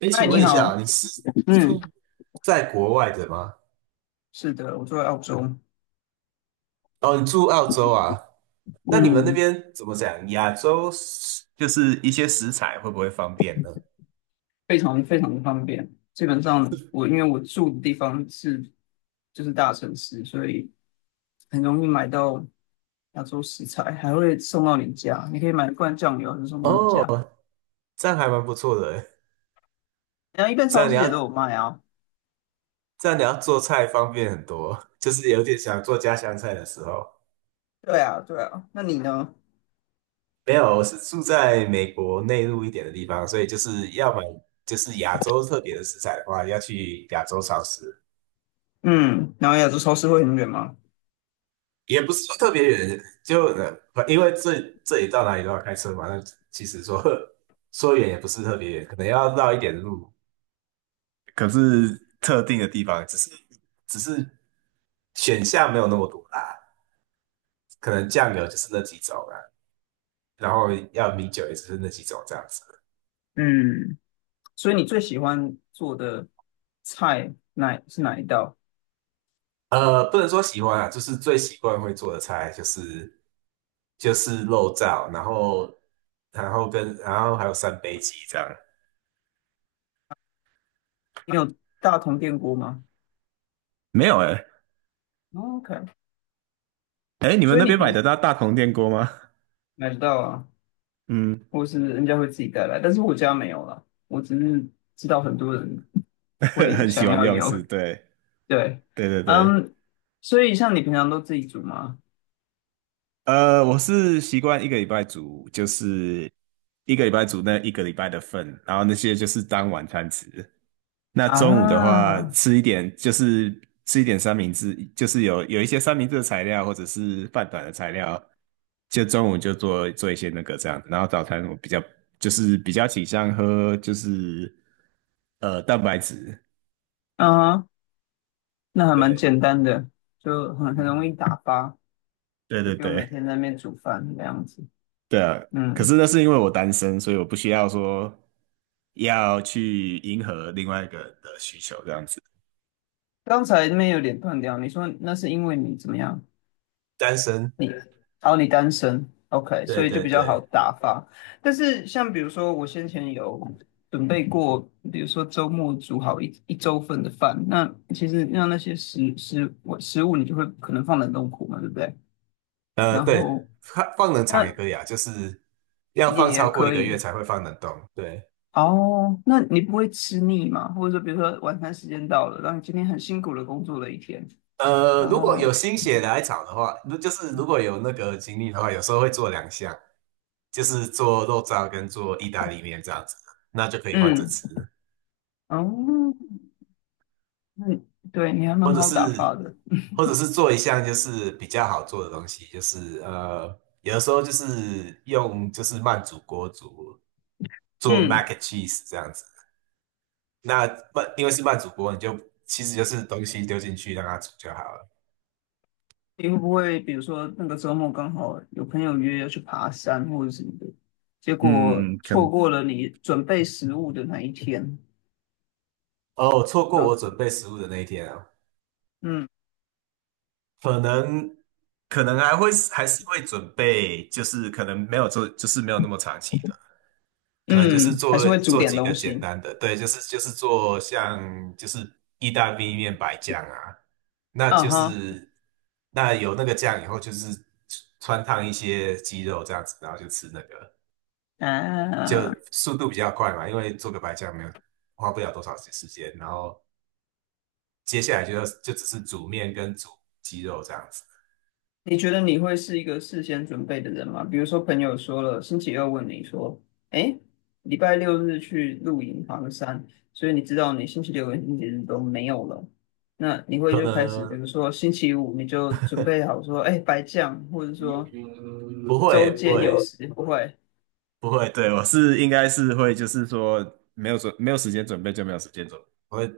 哎，嗨，请你问一好。下啊，你是嗯，住在国外的吗？是的，我住在澳洲。哦，你住澳洲啊？那你们那嗯，边怎么讲？亚洲食就是一些食材会不会方便呢？非常非常的方便。基本上因为我住的地方就是大城市，所以很容易买到亚洲食材，还会送到你家。你可以买一罐酱油，就送到你哦，家。这样还蛮不错的欸。然后一般这超样你市也都要有卖啊。这样你要做菜方便很多，就是有点想做家乡菜的时候。对啊，对啊。那你呢？没有，我是住在美国内陆一点的地方，所以就是要买就是亚洲特别的食材的话，要去亚洲超市。嗯，然后亚洲超市会很远吗？也不是说特别远，就因为这里到哪里都要开车嘛，那其实说 说远也不是特别远，可能要绕一点路，可是特定的地方，只是选项没有那么多啦，可能酱油就是那几种啦，然后要米酒也只是那几种这样子。嗯，所以你最喜欢做的菜是哪一道？不能说喜欢啊，就是最习惯会做的菜就是肉燥，然后然后跟然后还有三杯鸡这样。你有大同电锅吗？没有哎、欸，哦？OK，哎，你们所以那你边买平得时。到大同电锅吗？买不到啊，嗯。或是人家会自己带来，但是我家没有了，我只是知道很多人 会很喜想欢要用有。是，对，对，对对对，嗯，所以像你平常都自己煮吗？我是习惯一个礼拜煮，就是一个礼拜煮那一个礼拜的份，然后那些就是当晚餐吃。那中午的话，啊，吃一点三明治，就是有一些三明治的材料或者是饭团的材料，就中午就做做一些那个这样子然后早餐我比较就是比较倾向喝蛋白质，啊，那还蛮对，简单的，就很容易嗯，打发，对就对不用每对。天在那边煮饭那样子。对啊，可嗯，是那是因为我单身，所以我不需要说要去迎合另外一个人的需求这样子。刚才那边有点断掉，你说那是因为你怎么样？单身，你，哦，你单身，OK，对所以就对比较好对，打发。但是像比如说，我先前有准备过，比如说周末煮好一周份的饭，那其实让那些食物，你就会可能放冷冻库嘛，对不对？然对，后放冷藏也那可以啊，就是要也放也超过一可个月以才会放冷冻。对，哦。那你不会吃腻吗？或者说，比如说晚餐时间到了，然后你今天很辛苦的工作了一天，然如果有后心血来潮的话，就是如果有那个精力的话，有时候会做两项，就是做肉燥跟做意大利面这样子，那就可以换着嗯，吃。哦，嗯，对，你还蛮或者好打发是的。或者是做一项就是比较好做的东西，有的时候就是用慢煮锅煮做 mac 嗯。and cheese 这样子。那因为是慢煮锅，你就其实就是东西丢进去让它煮就好了。你会不会比如说那个周末刚好有朋友约要去爬山或者什么的，结果错过了你准备食物的那一天？哦，错过然我后，准备食物的那一天啊，嗯可能可能还是会准备，就是可能没有做，就是没有那么长期的。可能就是嗯，还做是会煮做点几个东简西。单的，对，就是做像就是意大利面白酱啊，那啊就哈，是那有那个酱以后，就是穿烫一些鸡肉这样子，然后就吃那个，就啊，速度比较快嘛，因为做个白酱没有花不了多少时间，然后接下来就只是煮面跟煮鸡肉这样子，你觉得你会是一个事先准备的人吗？比如说朋友说了，星期二问你说，哎，礼拜六日去露营爬个山，所以你知道你星期六跟星期日都没有了，那你会可就开始，能比如说星期五你就准备好说，哎，白酱，或者说嗯周不间有会，时不会。不会，对，应该是会，就是说没有时间准备就没有时间准备，我会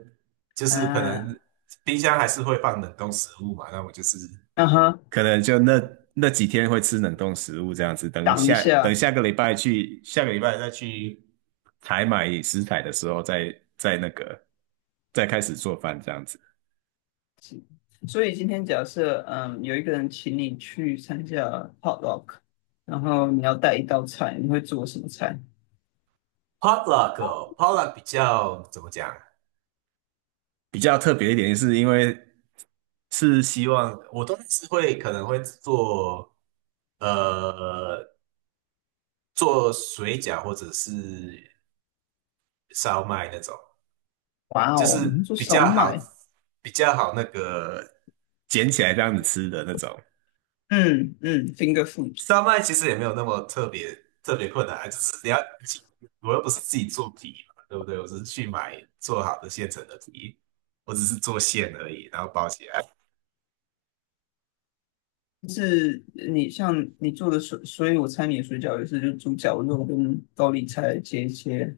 就是可啊，能冰箱还是会放冷冻食物嘛，那我就是嗯哼，可能那几天会吃冷冻食物这样子，挡一等下。下个礼拜去下个礼拜再去采买食材的时候再那个再开始做饭这样子。所以今天假设，有一个人请你去参加 potluck，然后你要带一道菜，你会做什么菜？potluck potluck 比较怎么讲？比较特别一点，是因为是希望我都是会可能会做呃做水饺或者是烧麦那种，哇就哦，是你说比手较好买，比较好那个捡起来这样子吃的那种。嗯嗯，finger food 烧麦其实也没有那么特别困难啊，只是我又不是自己做皮嘛，对不对？我只是去买做好的现成的皮，我只是做馅而已，然后包起来。是你像你做的水，所以我猜你的水饺也是就猪脚肉跟高丽菜切一切，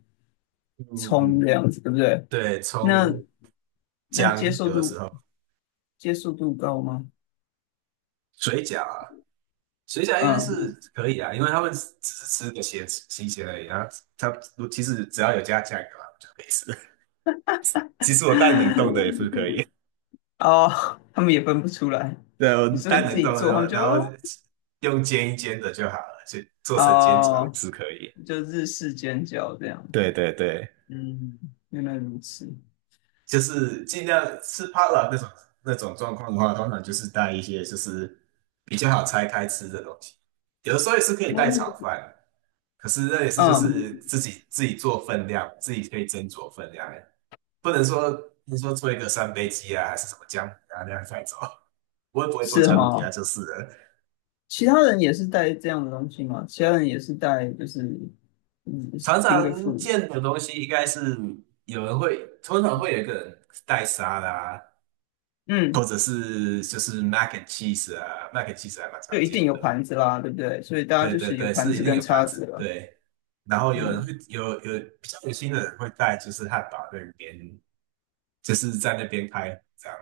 嗯葱嗯，这样子，对不对？对，那葱那接姜受有的时度候接受度高吗？水饺啊。水饺应该嗯，是可以啊，因为他们只是吃个咸新鲜而已然啊。它其实只要有加酱油啊，就可以吃。其实我蛋冷冻的也是可以，哦，他们也分不出来。对，我你说蛋你自冷己冻的，做，然他们后就然哦，后用煎一煎的就好了，就做成煎饺也哦是可以。就日式煎饺这样对子。对对，嗯，原来如此。就是尽量吃怕了那种状况的话，通常就是带一些就是比较好拆开吃的东西。有的时候也是可以带炒饭，可是那也是就嗯，是自己做分量，自己可以斟酌分量，不能说你说做一个三杯鸡啊，还是什么姜母鸭那样带走。我也不会做是姜母鸭哈、就是了。其他人也是带这样的东西嘛？其他人也是带就是嗯 常 finger 常 food，见的东西应该是有人会，通常会有一个人带沙拉。或嗯，者是就是 mac and cheese 啊，mac and cheese 还蛮常就一定见有的。盘子啦，对不对？所以大家对就对是有对，盘是一子定跟有盘叉子。子了。对，然后有人嗯，会有比较有心的人会带，就是汉堡那边，就是在那边拍这样。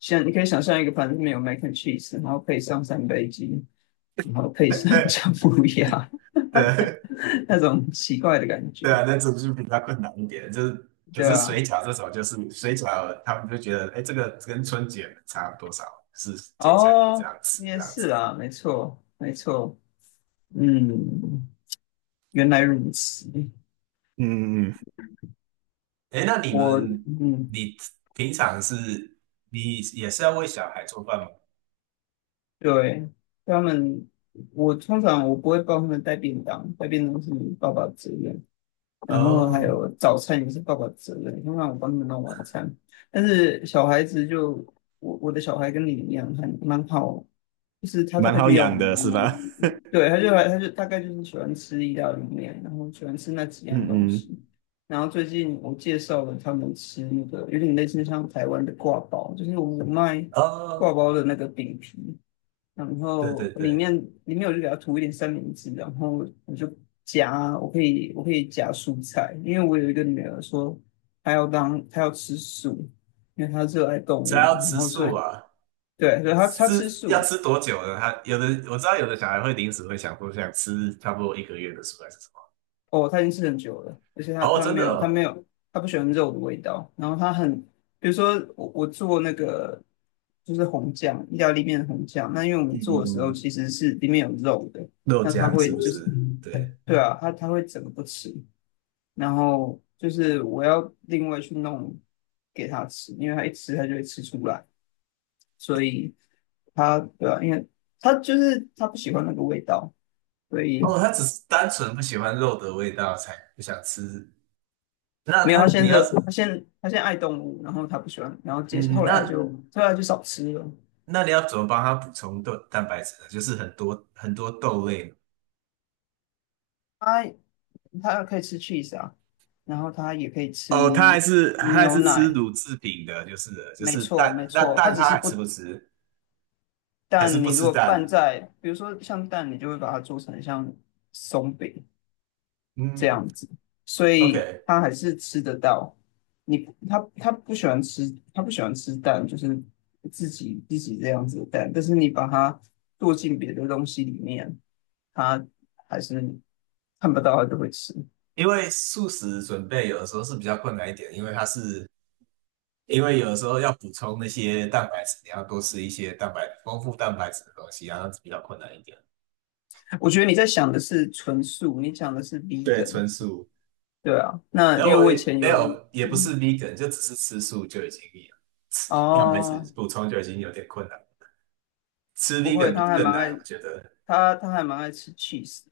像你可以想象一个盘子里面有 mac and cheese，然后配上三杯鸡，然后配上 姜母鸭，对 那种奇怪的感对觉，啊，那种就比较困难一点。可对是啊。水饺这种，就是水饺，他们就觉得，哎，这个跟春卷差多少，是捡起来可以这哦，样吃这也样子。是啊，没错，没错，嗯，原来如此。嗯嗯。哎，那你我们，嗯，你平常是，你也是要为小孩做饭吗？对，他们。我通常不会帮他们带便当，带便当是爸爸的责任，然后还哦，有早餐也是爸爸的责任，通常我帮他们弄晚餐。但是小孩子就我的小孩跟你一样，很蛮好，就是他大蛮概好就要什养么。的是吧？对，他就大概就是喜欢吃意大利面，然后喜欢吃那几嗯样东嗯，西。然后最近我介绍了他们吃那个有点类似像台湾的挂包，就是我们卖哦，挂包的那个饼皮，然对对后里对，面里面我就给它涂一点三明治，然后我就夹，我可以夹蔬菜，因为我有一个女儿说她要吃素，因为她热爱动只物，要然吃后所素以啊，对，所以她吃要素。吃多久呢？他有的我知道，有的小孩会临时会想说想吃差不多一个月的素还是什么？哦，她已经吃很久了，而且她哦，她真没的有她哦，没有她不喜欢肉的味道，然后比如说我做那个就是红酱意大利面的红酱，那因为我们嗯做的时嗯候嗯，其实是里面有肉的，肉那她酱是会不就是是？对，对啊，她会整个不吃。然后就是我要另外去弄给他吃，因为他一吃他就会吃出来，所以他对啊，因为他就是他不喜欢那个味道，所以哦，他只是单纯不喜欢肉的味道才不想吃。那没有他你要，他现他现在爱动物，然后他不喜欢，然后接嗯，后来他就那后来就少吃了。那你要怎么帮他补充蛋白质呢？就是很多很多豆类他他可以吃 cheese 啊，然后他也可以哦，吃他还牛是吃奶，乳制品的，就是了就没是错蛋，没那错，他蛋只他是还不。吃不吃？还是但不你如吃果蛋？拌在，比如说像蛋，你就会把它做成像松饼，这嗯样子，所以，OK，他还是吃得到。你他不喜欢吃，他不喜欢吃蛋，就是自己这样子的蛋。但是你把它剁进别的东西里面，他还是看不到，他就会吃。因为素食准备有的时候是比较困难一点，因为有的时候要补充那些蛋白质，你要多吃一些丰富蛋白质的东西，然后比较困难一点。我觉得你在想的是纯素，你讲的是 对，vegan，纯素，对啊。那然因后为我我以前没有，有也不是 vegan，就只是吃素就已经。蛋白哦，质补充就已经有点困难。吃 v 不 e 会，g 他还更蛮难，爱我觉得。他他还蛮爱吃 cheese。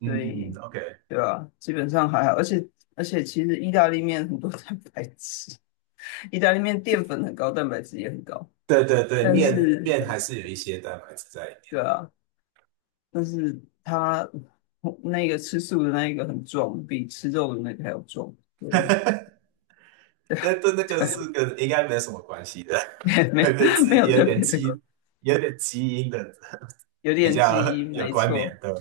嗯对，，OK，对啊，基本上还好，而且其实意大利面很多 蛋白质，意大利面淀粉很高，蛋白质也很高，对对对，但是面还是有一些蛋白质在里面，对啊，但是它那个吃素的那一个很壮，比吃肉的那个还要壮，对 但那个对啊。是跟应该没有什么关系的，没 没对，有没是有特别的，有点基因的有比点较基因，有没关联错的，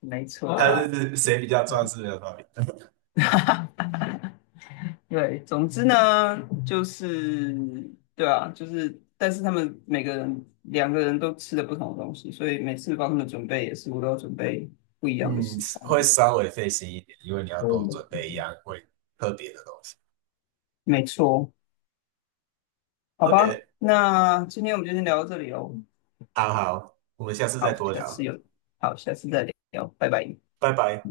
没错，他啊。 是谁比较壮是没有道理的。对，总之呢，就是对啊，就是但是他们每个人两个人都吃的不同的东西，所以每次帮他们准备也是我都要准备不一样的嗯，食材。会稍微费心一点，因为你要多嗯，准备一样会特别的东西。没错，好吧，OK，那今天我们就先聊到这里哦。好好，我们下次再好，多下次聊，有，好，下次再聊，拜拜。拜拜。